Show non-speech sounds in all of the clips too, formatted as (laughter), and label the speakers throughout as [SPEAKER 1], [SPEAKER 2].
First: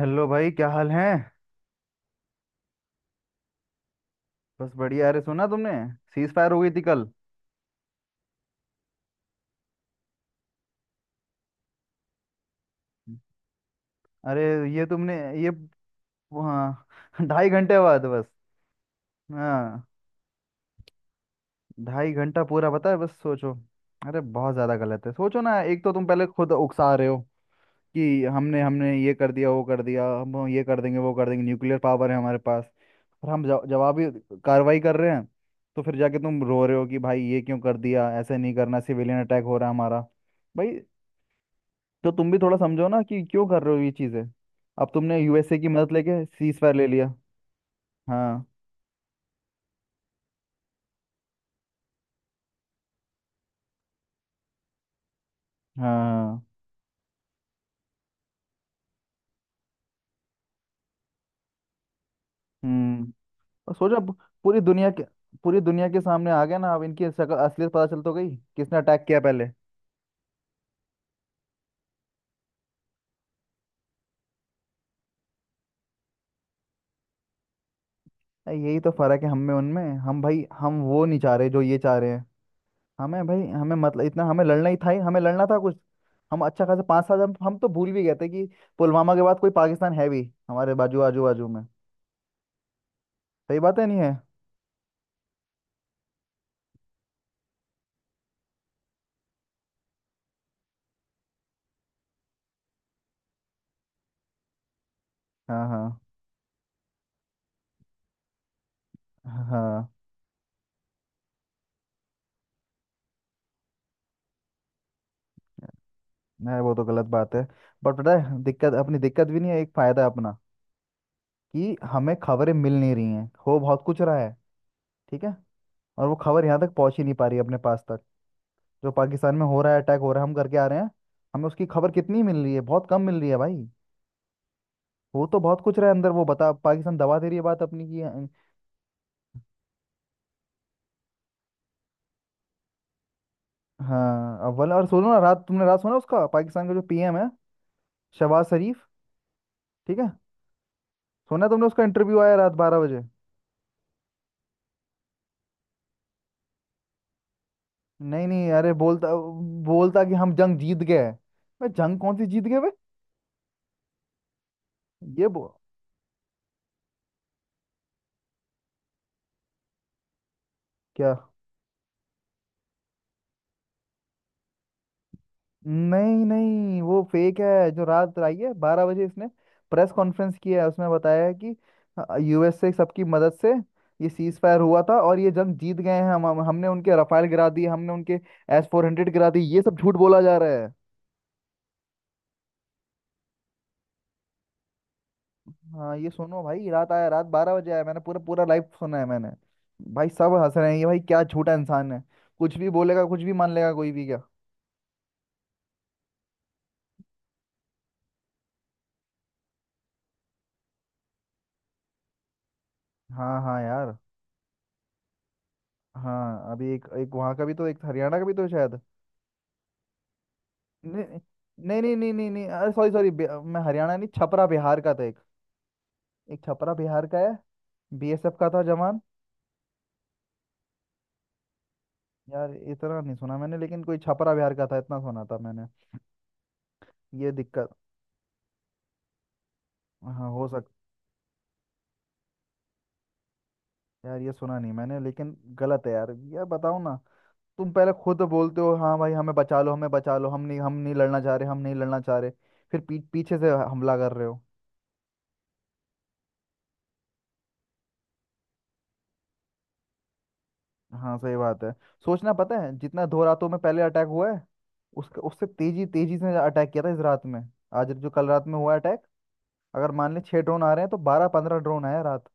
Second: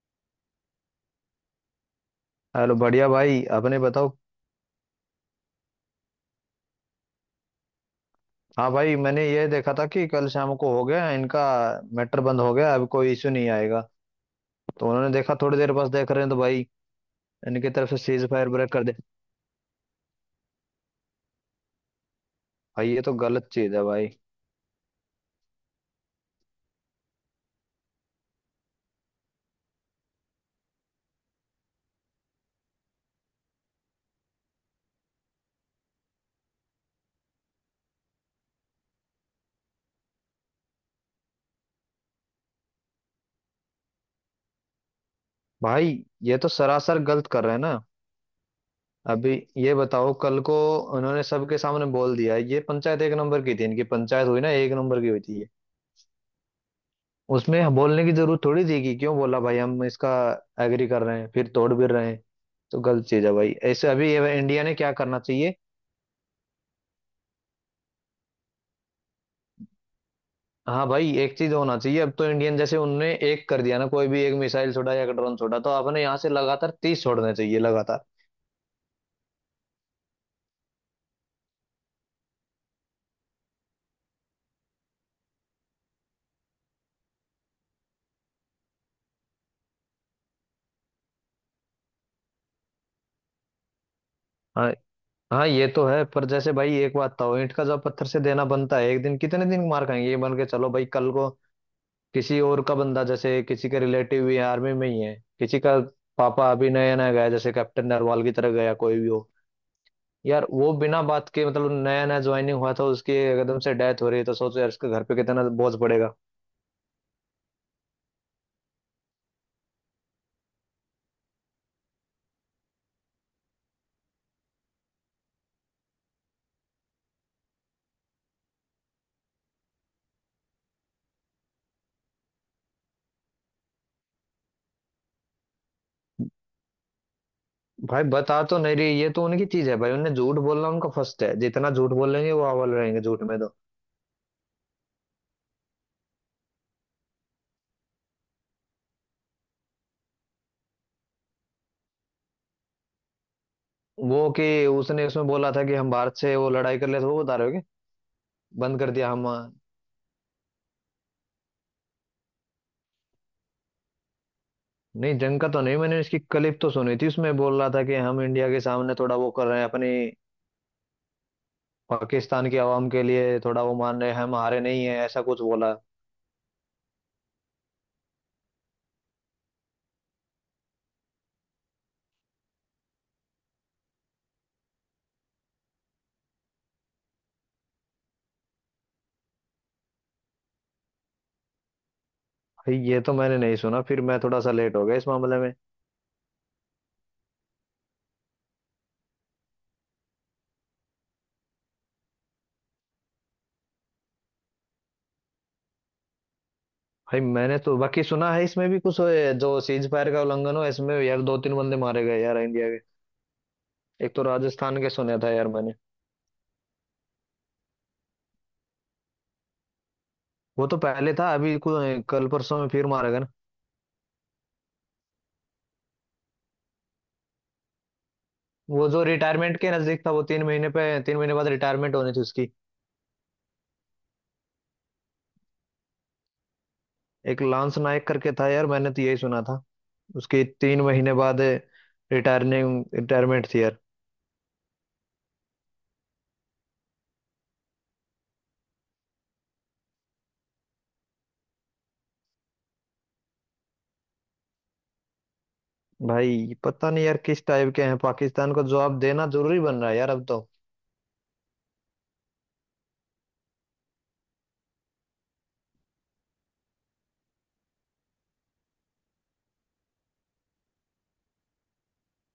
[SPEAKER 1] Hello भाई, क्या हाल है।
[SPEAKER 2] हेलो, बढ़िया भाई। अपने बताओ।
[SPEAKER 1] बस बढ़िया। अरे सुना तुमने, सीज फायर हो गई थी कल।
[SPEAKER 2] हाँ भाई, मैंने ये देखा था कि कल शाम को हो गया इनका मैटर बंद हो गया, अब कोई इश्यू नहीं आएगा।
[SPEAKER 1] अरे ये
[SPEAKER 2] तो उन्होंने
[SPEAKER 1] तुमने।
[SPEAKER 2] देखा
[SPEAKER 1] ये।
[SPEAKER 2] थोड़ी देर, बस देख रहे हैं तो भाई
[SPEAKER 1] हाँ (laughs) ढाई
[SPEAKER 2] इनकी
[SPEAKER 1] घंटे
[SPEAKER 2] तरफ से
[SPEAKER 1] बाद बस।
[SPEAKER 2] सीज फायर ब्रेक कर दे।
[SPEAKER 1] हाँ, 2.5 घंटा पूरा, पता
[SPEAKER 2] भाई
[SPEAKER 1] है
[SPEAKER 2] ये
[SPEAKER 1] बस
[SPEAKER 2] तो गलत
[SPEAKER 1] सोचो।
[SPEAKER 2] चीज है भाई।
[SPEAKER 1] अरे बहुत ज़्यादा गलत है। सोचो ना, एक तो तुम पहले खुद उकसा रहे हो कि हमने हमने ये कर दिया वो कर दिया, हम ये कर देंगे वो कर देंगे, न्यूक्लियर पावर है हमारे पास। और हम जवाबी कार्रवाई कर रहे हैं। तो फिर जाके तुम रो रहे हो कि भाई ये क्यों कर दिया, ऐसे नहीं करना, सिविलियन अटैक हो रहा है हमारा भाई। तो तुम भी थोड़ा समझो ना कि क्यों कर रहे हो ये चीजें। अब तुमने यूएसए की मदद
[SPEAKER 2] भाई
[SPEAKER 1] लेके
[SPEAKER 2] ये तो
[SPEAKER 1] सीज फायर ले
[SPEAKER 2] सरासर
[SPEAKER 1] लिया।
[SPEAKER 2] गलत कर रहे हैं ना।
[SPEAKER 1] हाँ
[SPEAKER 2] अभी ये बताओ, कल को उन्होंने सबके सामने बोल दिया, ये पंचायत एक नंबर की थी, इनकी पंचायत हुई ना एक नंबर की हुई थी।
[SPEAKER 1] हाँ हाँ।
[SPEAKER 2] उसमें हम बोलने की जरूरत थोड़ी थी कि क्यों बोला भाई, हम इसका एग्री कर रहे हैं फिर तोड़ भी रहे हैं। तो गलत
[SPEAKER 1] हम्म।
[SPEAKER 2] चीज है भाई
[SPEAKER 1] और
[SPEAKER 2] ऐसे।
[SPEAKER 1] सोचो
[SPEAKER 2] अभी
[SPEAKER 1] अब,
[SPEAKER 2] ये
[SPEAKER 1] पूरी
[SPEAKER 2] इंडिया ने
[SPEAKER 1] दुनिया
[SPEAKER 2] क्या
[SPEAKER 1] के
[SPEAKER 2] करना चाहिए।
[SPEAKER 1] पूरी दुनिया के सामने आ गया ना, अब इनकी शक्ल, असलियत पता चल तो गई किसने अटैक किया पहले।
[SPEAKER 2] हाँ भाई, एक चीज होना चाहिए अब तो इंडियन, जैसे उनने एक कर दिया ना, कोई भी एक मिसाइल छोड़ा या एक ड्रोन छोड़ा तो आपने यहाँ से लगातार 30 छोड़ने चाहिए लगातार।
[SPEAKER 1] अरे यही तो फर्क है हम में उनमें। हम भाई हम वो नहीं चाह रहे जो ये चाह रहे हैं। हमें भाई हमें, मतलब इतना हमें लड़ना ही था। ही हमें लड़ना था कुछ। हम अच्छा खासा 5 साल, हम तो भूल भी गए थे कि पुलवामा के बाद कोई पाकिस्तान है भी हमारे बाजू, आजू बाजू में। सही बात है, नहीं है।
[SPEAKER 2] हाँ हाँ, ये तो है। पर जैसे भाई एक बात था, ईंट का जब पत्थर से देना बनता है एक दिन, कितने दिन मार खाएंगे। ये मान के चलो भाई, कल को किसी और का बंदा, जैसे किसी के रिलेटिव भी आर्मी में ही है, किसी
[SPEAKER 1] हाँ
[SPEAKER 2] का
[SPEAKER 1] हाँ
[SPEAKER 2] पापा अभी नया नया गया, जैसे कैप्टन नरवाल की तरह गया, कोई भी हो।
[SPEAKER 1] हाँ।
[SPEAKER 2] यार वो बिना बात के, मतलब नया नया ज्वाइनिंग हुआ था उसकी, एकदम से डेथ हो रही है, तो सोचो यार उसके घर पे कितना बोझ पड़ेगा।
[SPEAKER 1] नहीं, वो तो गलत बात है। बट पता है, दिक्कत, अपनी दिक्कत भी नहीं है, एक फायदा है अपना कि हमें खबरें मिल नहीं रही हैं, हो बहुत कुछ रहा है। ठीक है। और वो खबर यहाँ तक पहुंच ही नहीं पा रही है अपने पास तक। जो पाकिस्तान में हो रहा है, अटैक हो रहा है, हम करके आ रहे हैं, हमें उसकी खबर कितनी मिल रही है? बहुत कम मिल रही है भाई। वो तो बहुत कुछ रहा है अंदर, वो बता, पाकिस्तान दबा दे रही है बात अपनी की
[SPEAKER 2] भाई बता तो नहीं रही, ये तो उनकी चीज है भाई, उन्हें झूठ बोलना उनका फर्स्ट है, जितना झूठ बोलेंगे वो अव्वल रहेंगे झूठ में तो।
[SPEAKER 1] हाँ अव्वल। और सुनो ना, रात तुमने रात सुना उसका, पाकिस्तान का जो पीएम है, शहबाज शरीफ। ठीक है। सुना तुमने, उसका इंटरव्यू आया रात 12 बजे।
[SPEAKER 2] वो कि उसने उसमें बोला था कि हम भारत से वो लड़ाई कर ले, तो वो बता रहे हो कि
[SPEAKER 1] नहीं नहीं, अरे
[SPEAKER 2] बंद कर दिया
[SPEAKER 1] बोलता।
[SPEAKER 2] हम।
[SPEAKER 1] बोलता कि हम जंग जीत गए। बे जंग कौन सी जीत गए बे?
[SPEAKER 2] नहीं,
[SPEAKER 1] ये
[SPEAKER 2] जंग
[SPEAKER 1] बो,
[SPEAKER 2] का तो नहीं, मैंने इसकी क्लिप तो सुनी थी, उसमें बोल रहा था कि हम इंडिया के सामने थोड़ा वो कर रहे हैं अपनी
[SPEAKER 1] क्या,
[SPEAKER 2] पाकिस्तान की आवाम के लिए, थोड़ा वो मान रहे हैं हम हारे नहीं है, ऐसा कुछ बोला।
[SPEAKER 1] नहीं नहीं, वो फेक है जो रात आई है 12 बजे। इसने प्रेस कॉन्फ्रेंस किया है, उसमें बताया है कि यूएसए सबकी मदद से ये सीज फायर हुआ था और ये जंग जीत गए हैं हम। हमने उनके रफाल गिरा दिए, हमने उनके S-400 गिरा दिए। ये सब झूठ बोला जा रहा है।
[SPEAKER 2] भाई ये तो मैंने नहीं सुना, फिर मैं थोड़ा सा लेट हो गया इस मामले में।
[SPEAKER 1] हाँ, ये सुनो भाई, रात आया, रात 12 बजे आया, मैंने पूरा पूरा लाइव सुना है मैंने। भाई सब हंस रहे हैं ये। भाई क्या छोटा इंसान है, कुछ भी बोलेगा, कुछ भी मान लेगा कोई भी क्या।
[SPEAKER 2] भाई मैंने तो बाकी सुना है, इसमें भी कुछ जो सीज फायर का उल्लंघन हो इसमें यार, दो तीन बंदे मारे गए यार इंडिया के।
[SPEAKER 1] हाँ हाँ यार।
[SPEAKER 2] एक तो राजस्थान के सुना था यार मैंने।
[SPEAKER 1] हाँ, अभी एक, एक वहाँ का भी तो, एक हरियाणा का भी तो शायद।
[SPEAKER 2] वो तो
[SPEAKER 1] नहीं
[SPEAKER 2] पहले था, अभी
[SPEAKER 1] नहीं नहीं नहीं
[SPEAKER 2] कल
[SPEAKER 1] नहीं, नहीं,
[SPEAKER 2] परसों में
[SPEAKER 1] अरे
[SPEAKER 2] फिर
[SPEAKER 1] सॉरी सॉरी,
[SPEAKER 2] मारा गया ना।
[SPEAKER 1] मैं हरियाणा नहीं, छपरा बिहार का था एक। एक छपरा बिहार का है, बीएसएफ का था
[SPEAKER 2] वो
[SPEAKER 1] जवान।
[SPEAKER 2] जो रिटायरमेंट के नजदीक था, वो तीन महीने पे, 3 महीने बाद रिटायरमेंट होनी थी
[SPEAKER 1] यार
[SPEAKER 2] उसकी।
[SPEAKER 1] इतना नहीं सुना मैंने, लेकिन कोई छपरा बिहार का था इतना सुना था मैंने। ये
[SPEAKER 2] एक
[SPEAKER 1] दिक्कत।
[SPEAKER 2] लांस नायक करके था यार, मैंने तो यही सुना था।
[SPEAKER 1] हाँ,
[SPEAKER 2] उसकी
[SPEAKER 1] हो सक।
[SPEAKER 2] 3 महीने बाद रिटायरिंग रिटायरमेंट थी यार।
[SPEAKER 1] यार ये सुना नहीं मैंने, लेकिन गलत है यार। यार बताओ ना, तुम पहले खुद बोलते हो हाँ भाई हमें बचा लो, हमें बचा लो, हम नहीं, हम नहीं लड़ना चाह रहे, हम नहीं लड़ना चाह रहे। फिर पीछे से हमला कर रहे हो।
[SPEAKER 2] भाई पता नहीं यार किस टाइप के हैं, पाकिस्तान को जवाब देना जरूरी बन रहा है यार अब तो।
[SPEAKER 1] हाँ सही बात है। सोचना, पता है जितना दो रातों में पहले अटैक हुआ है, उसका, उससे तेजी, तेजी से अटैक किया था इस रात में। आज जो कल रात में हुआ अटैक, अगर मान ले 6 ड्रोन आ रहे हैं तो 12 15 ड्रोन आए हैं रात,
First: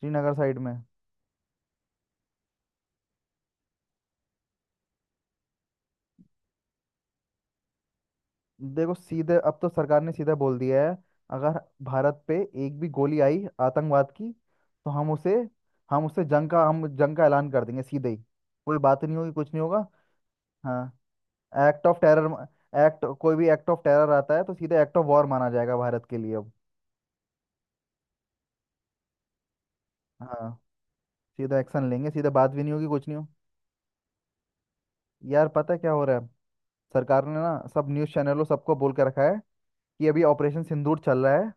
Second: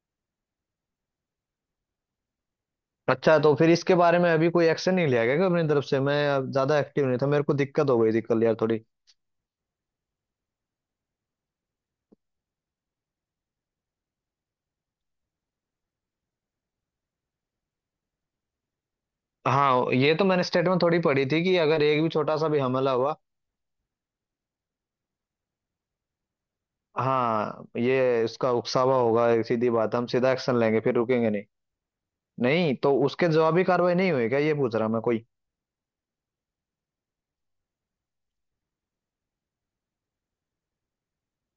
[SPEAKER 1] श्रीनगर साइड में।
[SPEAKER 2] अच्छा तो फिर इसके बारे में अभी कोई एक्शन नहीं लिया गया क्या अपनी तरफ से? मैं अब ज्यादा एक्टिव नहीं था, मेरे को दिक्कत हो गई थी कल यार थोड़ी।
[SPEAKER 1] देखो, सीधे अब तो सरकार ने सीधा बोल दिया है, अगर भारत पे एक भी गोली आई आतंकवाद की, तो हम उसे, हम उसे जंग का, हम जंग का ऐलान कर देंगे सीधे ही। कोई बात नहीं होगी, कुछ नहीं होगा।
[SPEAKER 2] हाँ ये तो मैंने स्टेटमेंट थोड़ी
[SPEAKER 1] हाँ।
[SPEAKER 2] पढ़ी थी कि अगर
[SPEAKER 1] एक्ट ऑफ
[SPEAKER 2] एक भी
[SPEAKER 1] टेरर,
[SPEAKER 2] छोटा सा भी हमला
[SPEAKER 1] एक्ट,
[SPEAKER 2] हुआ।
[SPEAKER 1] कोई भी एक्ट ऑफ टेरर आता है तो सीधे एक्ट ऑफ वॉर माना जाएगा भारत के लिए अब।
[SPEAKER 2] हाँ ये इसका उकसावा होगा, एक सीधी बात, हम सीधा
[SPEAKER 1] हाँ
[SPEAKER 2] एक्शन लेंगे फिर रुकेंगे नहीं।
[SPEAKER 1] सीधा एक्शन लेंगे, सीधे बात भी नहीं
[SPEAKER 2] नहीं
[SPEAKER 1] होगी,
[SPEAKER 2] तो
[SPEAKER 1] कुछ नहीं हो।
[SPEAKER 2] उसके जवाबी कार्रवाई नहीं हुई क्या, ये पूछ रहा मैं कोई।
[SPEAKER 1] यार पता है क्या हो रहा है, सरकार ने ना सब न्यूज़ चैनलों, सबको बोल के रखा है कि अभी ऑपरेशन सिंदूर चल रहा है,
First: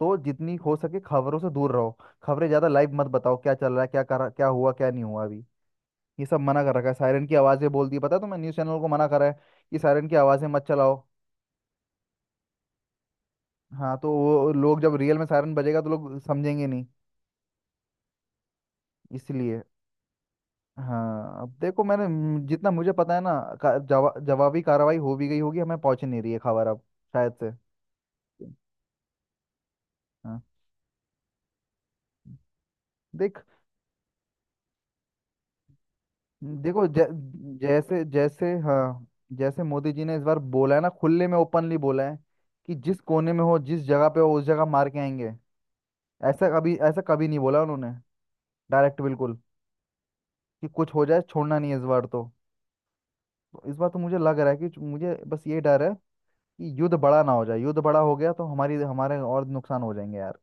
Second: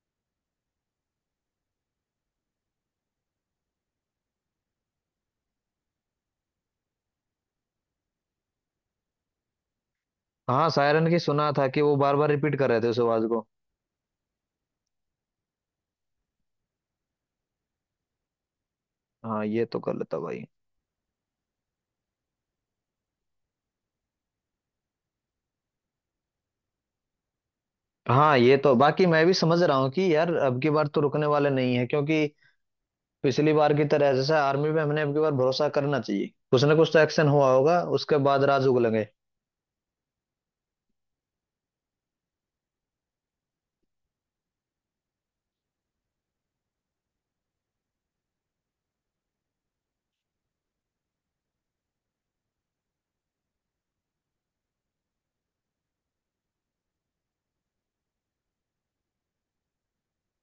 [SPEAKER 1] तो जितनी हो सके खबरों से दूर रहो। खबरें ज्यादा लाइव मत बताओ, क्या चल रहा है, क्या कर, क्या हुआ, क्या नहीं हुआ अभी। ये सब मना कर रखा है। सायरन की आवाजें बोल दी, पता है तुम्हें, न्यूज चैनल को मना करा है कि सायरन की आवाजें मत
[SPEAKER 2] हाँ
[SPEAKER 1] चलाओ।
[SPEAKER 2] सायरन की सुना था कि वो बार बार रिपीट कर रहे थे उस आवाज को।
[SPEAKER 1] हाँ, तो वो लोग जब रियल में सायरन बजेगा तो लोग समझेंगे नहीं,
[SPEAKER 2] हाँ
[SPEAKER 1] इसलिए।
[SPEAKER 2] ये तो गलत है भाई।
[SPEAKER 1] हाँ, अब देखो, मैंने जितना मुझे पता है ना, जवाबी कार्रवाई हो भी गई होगी, हमें पहुंच नहीं रही है खबर अब शायद से।
[SPEAKER 2] हाँ ये तो बाकी मैं भी समझ रहा हूँ कि यार
[SPEAKER 1] हाँ
[SPEAKER 2] अब की बार तो रुकने वाले नहीं है, क्योंकि
[SPEAKER 1] देख।
[SPEAKER 2] पिछली बार की तरह जैसे आर्मी पे हमने अब की बार भरोसा करना चाहिए, कुछ ना
[SPEAKER 1] देखो,
[SPEAKER 2] कुछ तो एक्शन हुआ होगा,
[SPEAKER 1] जैसे
[SPEAKER 2] उसके बाद
[SPEAKER 1] जैसे,
[SPEAKER 2] राज
[SPEAKER 1] हाँ,
[SPEAKER 2] उगलेंगे।
[SPEAKER 1] जैसे मोदी जी ने इस बार बोला है ना, खुले में ओपनली बोला है कि जिस कोने में हो, जिस जगह पे हो, उस जगह मार के आएंगे। ऐसा कभी, ऐसा कभी नहीं बोला उन्होंने। डायरेक्ट बिल्कुल, कि कुछ हो जाए छोड़ना नहीं है इस बार तो। तो इस बार तो मुझे लग रहा है कि मुझे बस ये डर है कि युद्ध बड़ा ना हो जाए, युद्ध बड़ा हो गया तो हमारी, हमारे और नुकसान हो जाएंगे यार।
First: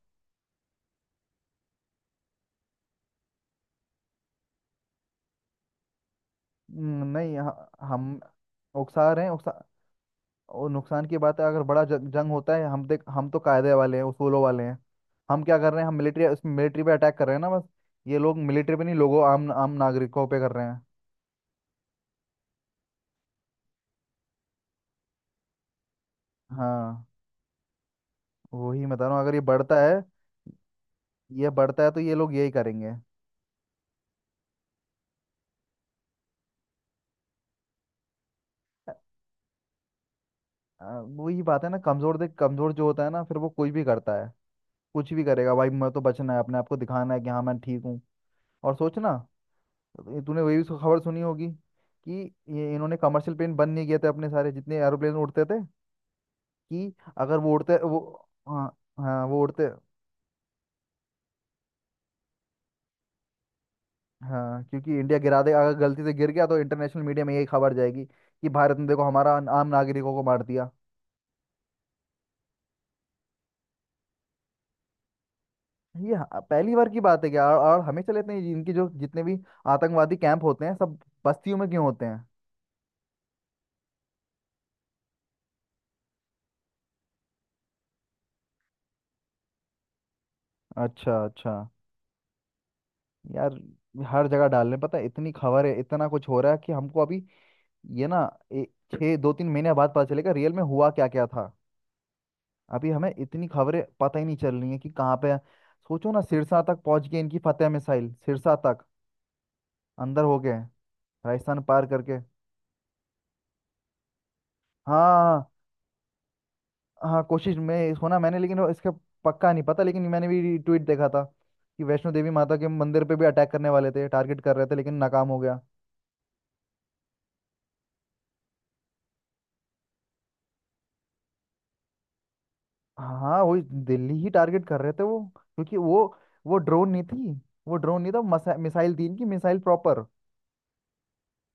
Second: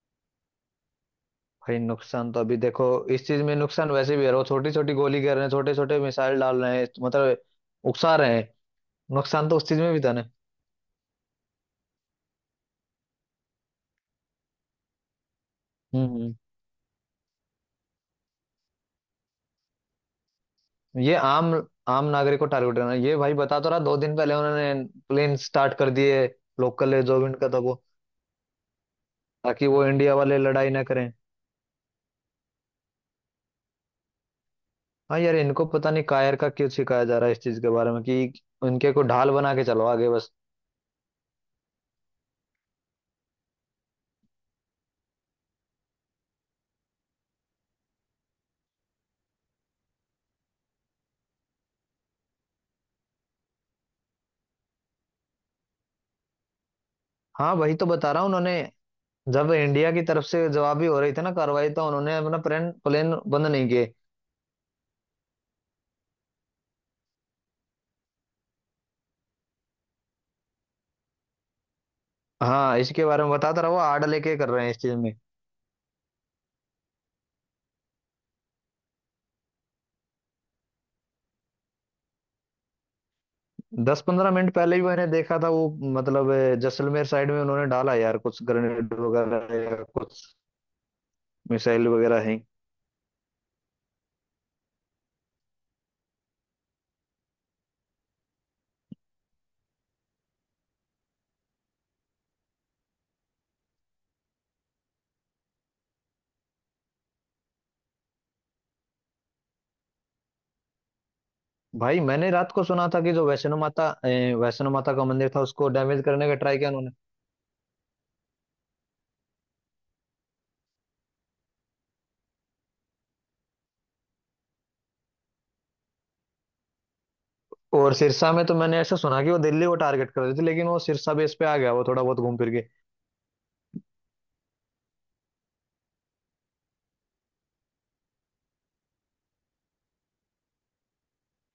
[SPEAKER 2] भाई नुकसान तो अभी देखो, इस चीज में नुकसान वैसे भी है, वो छोटी छोटी गोली कर रहे हैं, छोटे छोटे मिसाइल डाल रहे हैं,
[SPEAKER 1] नहीं
[SPEAKER 2] मतलब उकसा
[SPEAKER 1] हम
[SPEAKER 2] रहे हैं।
[SPEAKER 1] उकसा रहे हैं
[SPEAKER 2] नुकसान
[SPEAKER 1] उकसा।
[SPEAKER 2] तो उस चीज में भी था ना।
[SPEAKER 1] और नुकसान की बात है, अगर बड़ा जंग, जंग होता है, हम देख, हम तो कायदे वाले हैं, उसूलों वाले हैं। हम क्या कर रहे हैं, हम मिलिट्री,
[SPEAKER 2] हम्म।
[SPEAKER 1] उसमें मिलिट्री पे अटैक कर रहे हैं ना बस। ये लोग मिलिट्री पे नहीं, लोगों, आम आम नागरिकों पे कर रहे हैं।
[SPEAKER 2] ये आम आम नागरिक को टारगेट करना, ये भाई बता तो रहा, दो दिन पहले उन्होंने प्लेन स्टार्ट कर दिए, लोकल
[SPEAKER 1] हाँ
[SPEAKER 2] एयरजोविंट का था वो,
[SPEAKER 1] वही बता रहा हूँ, अगर ये
[SPEAKER 2] ताकि
[SPEAKER 1] बढ़ता
[SPEAKER 2] वो
[SPEAKER 1] है,
[SPEAKER 2] इंडिया वाले लड़ाई ना करें।
[SPEAKER 1] ये बढ़ता है तो ये लोग यही करेंगे।
[SPEAKER 2] हाँ यार इनको पता नहीं कायर का क्यों सिखाया जा रहा है इस चीज के बारे में कि उनके को ढाल बना के चलो आगे बस।
[SPEAKER 1] आ, वही बात है ना, कमजोर देख, कमजोर जो होता है ना फिर वो कुछ भी करता है। कुछ भी करेगा भाई, मैं तो बचना है अपने आप को, दिखाना है कि हाँ मैं ठीक हूँ। और सोचना, ये तूने वही खबर सुनी होगी कि ये इन्होंने कमर्शियल प्लेन बंद नहीं किए थे अपने, सारे जितने एरोप्लेन उड़ते थे, कि अगर वो
[SPEAKER 2] हाँ वही
[SPEAKER 1] उड़ते
[SPEAKER 2] तो
[SPEAKER 1] वो।
[SPEAKER 2] बता रहा हूँ
[SPEAKER 1] हाँ।
[SPEAKER 2] उन्होंने,
[SPEAKER 1] हाँ वो
[SPEAKER 2] जब
[SPEAKER 1] उड़ते,
[SPEAKER 2] इंडिया की तरफ से जवाबी हो रही थी ना कार्रवाई, तो उन्होंने अपना प्लेन प्लेन बंद नहीं किए।
[SPEAKER 1] हाँ क्योंकि इंडिया गिरा देगा, अगर गलती से गिर गया तो इंटरनेशनल मीडिया में यही खबर जाएगी कि भारत ने देखो हमारा आम नागरिकों को मार दिया।
[SPEAKER 2] हाँ इसके बारे में बताता रहा, वो आड़ लेके कर रहे हैं इस चीज में।
[SPEAKER 1] ये पहली बार की बात है क्या? और हमेशा लेते हैं, इनकी जो जितने भी आतंकवादी कैंप होते हैं सब बस्तियों में क्यों होते हैं।
[SPEAKER 2] 10 15 मिनट पहले ही मैंने देखा था वो, मतलब जैसलमेर साइड में उन्होंने डाला यार कुछ ग्रेनेड वगैरह या कुछ
[SPEAKER 1] अच्छा अच्छा।
[SPEAKER 2] मिसाइल वगैरह है।
[SPEAKER 1] यार हर जगह डाल रहे हैं, पता है इतनी खबर है, इतना कुछ हो रहा है कि हमको अभी, ये ना, ए, 6 2 3 महीने बाद पता चलेगा रियल में हुआ क्या क्या था। अभी हमें इतनी खबरें पता ही नहीं चल रही हैं कि कहाँ पे। सोचो ना, सिरसा तक पहुंच गए इनकी फतेह मिसाइल, सिरसा तक अंदर हो गए राजस्थान पार
[SPEAKER 2] भाई
[SPEAKER 1] करके।
[SPEAKER 2] मैंने रात को सुना था कि जो वैष्णो माता वैष्णो माता का मंदिर था,
[SPEAKER 1] हाँ
[SPEAKER 2] उसको डैमेज करने का ट्राई किया।
[SPEAKER 1] हाँ, कोशिश में होना मैंने, लेकिन वो इसका पक्का नहीं पता, लेकिन मैंने भी ट्वीट देखा था कि वैष्णो देवी माता के मंदिर पे भी अटैक करने वाले थे, टारगेट कर रहे थे लेकिन नाकाम हो गया।
[SPEAKER 2] और सिरसा में तो मैंने ऐसा सुना कि वो दिल्ली को टारगेट कर रही थी, लेकिन वो सिरसा बेस पे आ गया, वो थोड़ा बहुत घूम फिर के।
[SPEAKER 1] हाँ वही, दिल्ली ही टारगेट कर रहे थे वो, क्योंकि वो ड्रोन नहीं थी, वो ड्रोन नहीं था, मिसाइल थी इनकी, मिसाइल प्रॉपर।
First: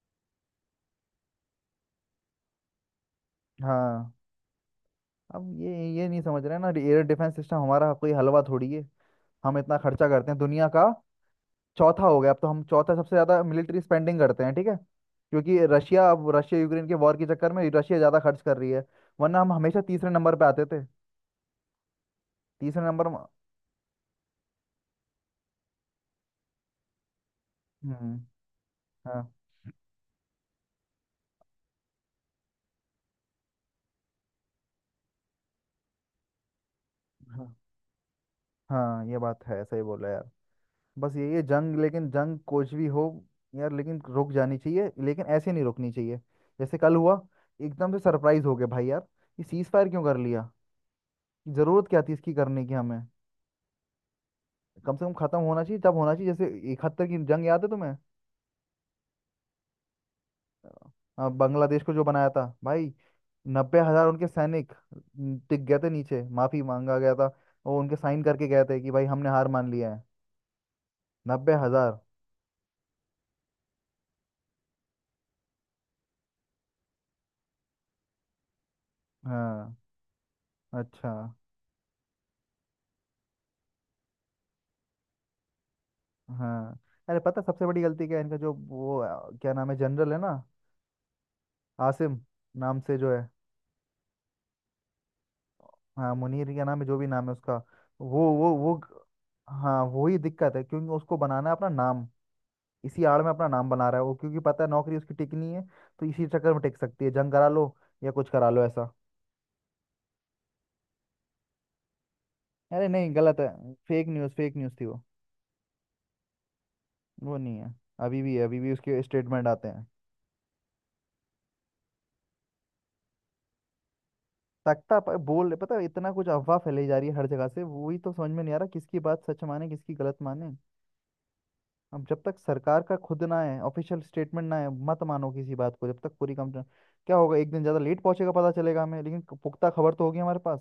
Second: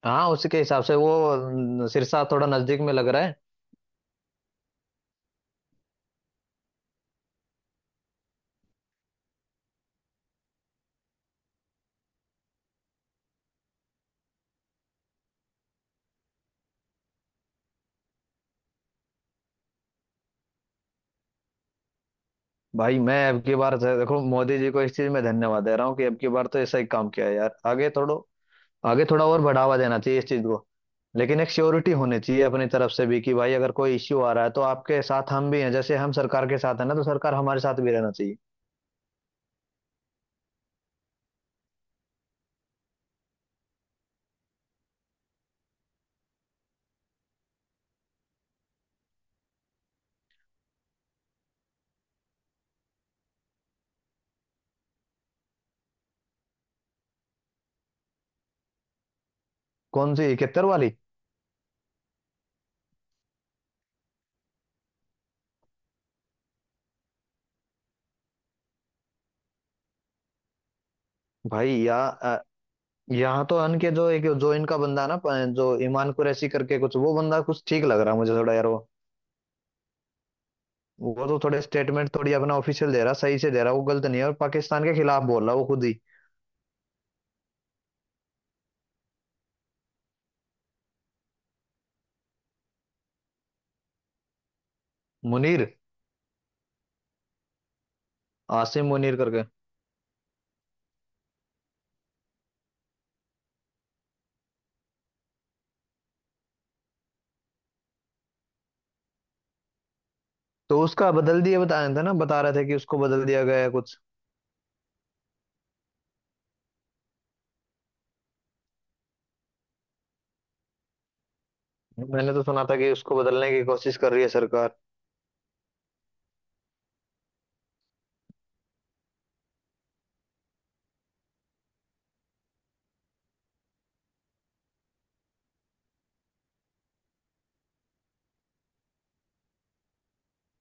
[SPEAKER 2] हाँ उसके हिसाब से वो न, सिरसा थोड़ा नजदीक में लग रहा है।
[SPEAKER 1] हाँ, अब ये नहीं समझ रहे हैं ना, एयर डिफेंस सिस्टम हमारा कोई हलवा थोड़ी है। हम इतना खर्चा करते हैं, दुनिया का चौथा हो गया अब तो, हम चौथा सबसे ज्यादा मिलिट्री स्पेंडिंग करते हैं। ठीक है, क्योंकि रशिया, अब रशिया यूक्रेन के वॉर के चक्कर में रशिया ज्यादा खर्च कर रही है, वरना हम हमेशा तीसरे नंबर पे आते थे। तीसरे
[SPEAKER 2] भाई
[SPEAKER 1] नंबर
[SPEAKER 2] मैं अब की बार देखो, मोदी जी को इस चीज में धन्यवाद दे रहा हूँ कि अब की बार तो ऐसा ही काम किया है यार, आगे थोड़ा,
[SPEAKER 1] हम्म।
[SPEAKER 2] आगे
[SPEAKER 1] हाँ।
[SPEAKER 2] थोड़ा और बढ़ावा देना चाहिए इस चीज को। लेकिन एक श्योरिटी होनी चाहिए अपनी तरफ से भी कि भाई अगर कोई इश्यू आ रहा है तो आपके साथ हम भी हैं, जैसे हम सरकार के साथ है ना तो सरकार
[SPEAKER 1] हाँ
[SPEAKER 2] हमारे साथ भी रहना चाहिए।
[SPEAKER 1] हाँ, ये बात है, सही बोला यार। बस ये जंग, लेकिन जंग कुछ भी हो यार, लेकिन रुक जानी चाहिए, लेकिन ऐसे नहीं रुकनी चाहिए जैसे कल हुआ। एकदम से सरप्राइज हो गए भाई यार, ये सीज फायर क्यों कर लिया, जरूरत क्या थी इसकी करने की हमें। कम से कम खत्म होना चाहिए तब होना चाहिए जैसे 71 की जंग, याद है तुम्हें,
[SPEAKER 2] कौन सी 71 वाली?
[SPEAKER 1] बांग्लादेश को जो बनाया था भाई। 90,000 उनके सैनिक, न, टिक गए थे नीचे, माफी मांगा गया था, वो उनके साइन करके गए थे कि भाई हमने हार मान लिया है। नब्बे
[SPEAKER 2] भाई या,
[SPEAKER 1] हजार
[SPEAKER 2] यहाँ तो अन के जो एक जो इनका बंदा ना जो ईमान कुरैशी करके कुछ, वो बंदा कुछ ठीक लग रहा है मुझे थोड़ा यार वो।
[SPEAKER 1] हाँ अच्छा।
[SPEAKER 2] वो तो थोड़े स्टेटमेंट थोड़ी अपना ऑफिशियल दे रहा, सही से दे रहा, वो गलत नहीं है और पाकिस्तान के खिलाफ बोल रहा वो खुद ही।
[SPEAKER 1] हाँ, अरे पता है सबसे बड़ी गलती क्या है इनका, जो वो, क्या नाम है जनरल है ना, आसिम नाम से जो है।
[SPEAKER 2] मुनीर,
[SPEAKER 1] हाँ मुनीर, क्या नाम है, जो भी नाम है उसका। वो वो।
[SPEAKER 2] आसिम मुनीर करके।
[SPEAKER 1] हाँ वही दिक्कत है, क्योंकि उसको बनाना है अपना नाम, इसी आड़ में अपना नाम बना रहा है वो, क्योंकि पता है नौकरी उसकी टिकनी है, तो इसी चक्कर में टिक सकती है, जंग करा लो या कुछ करा लो ऐसा।
[SPEAKER 2] तो उसका बदल दिया बता रहे थे ना, बता रहे थे कि
[SPEAKER 1] अरे
[SPEAKER 2] उसको
[SPEAKER 1] नहीं,
[SPEAKER 2] बदल
[SPEAKER 1] गलत
[SPEAKER 2] दिया
[SPEAKER 1] है,
[SPEAKER 2] गया है कुछ।
[SPEAKER 1] फेक न्यूज़, फेक न्यूज़ थी वो नहीं है, अभी भी है, अभी भी उसके स्टेटमेंट आते हैं।
[SPEAKER 2] मैंने तो सुना था कि उसको बदलने की कोशिश कर रही है सरकार।
[SPEAKER 1] तख्ता पर बोल, पता है इतना कुछ अफवाह फैलाई जा रही है हर जगह से, वही तो समझ में नहीं आ रहा किसकी बात सच माने, किसकी गलत माने। अब जब तक सरकार का खुद ना है, ऑफिशियल स्टेटमेंट ना है, मत मानो किसी बात को जब तक पूरी कंप्लेन। क्या होगा, एक दिन ज़्यादा लेट पहुंचेगा, पता चलेगा हमें, लेकिन पुख्ता खबर तो होगी हमारे पास।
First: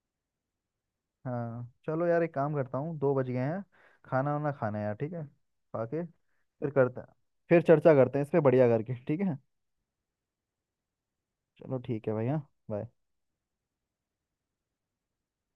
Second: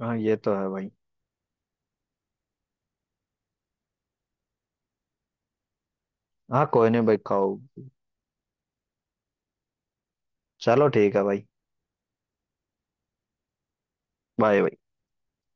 [SPEAKER 2] हाँ ये तो है भाई।
[SPEAKER 1] हाँ चलो यार, एक काम करता हूँ, 2 बज गए हैं, खाना वाना खाना है यार, ठीक है, खा के
[SPEAKER 2] हाँ
[SPEAKER 1] फिर
[SPEAKER 2] कोई
[SPEAKER 1] करते
[SPEAKER 2] नहीं
[SPEAKER 1] हैं।
[SPEAKER 2] भाई, खाओ।
[SPEAKER 1] फिर चर्चा करते हैं इस पे बढ़िया करके, ठीक है।
[SPEAKER 2] चलो ठीक है भाई।
[SPEAKER 1] चलो ठीक है भाई। हाँ, bye।
[SPEAKER 2] बाय भाई।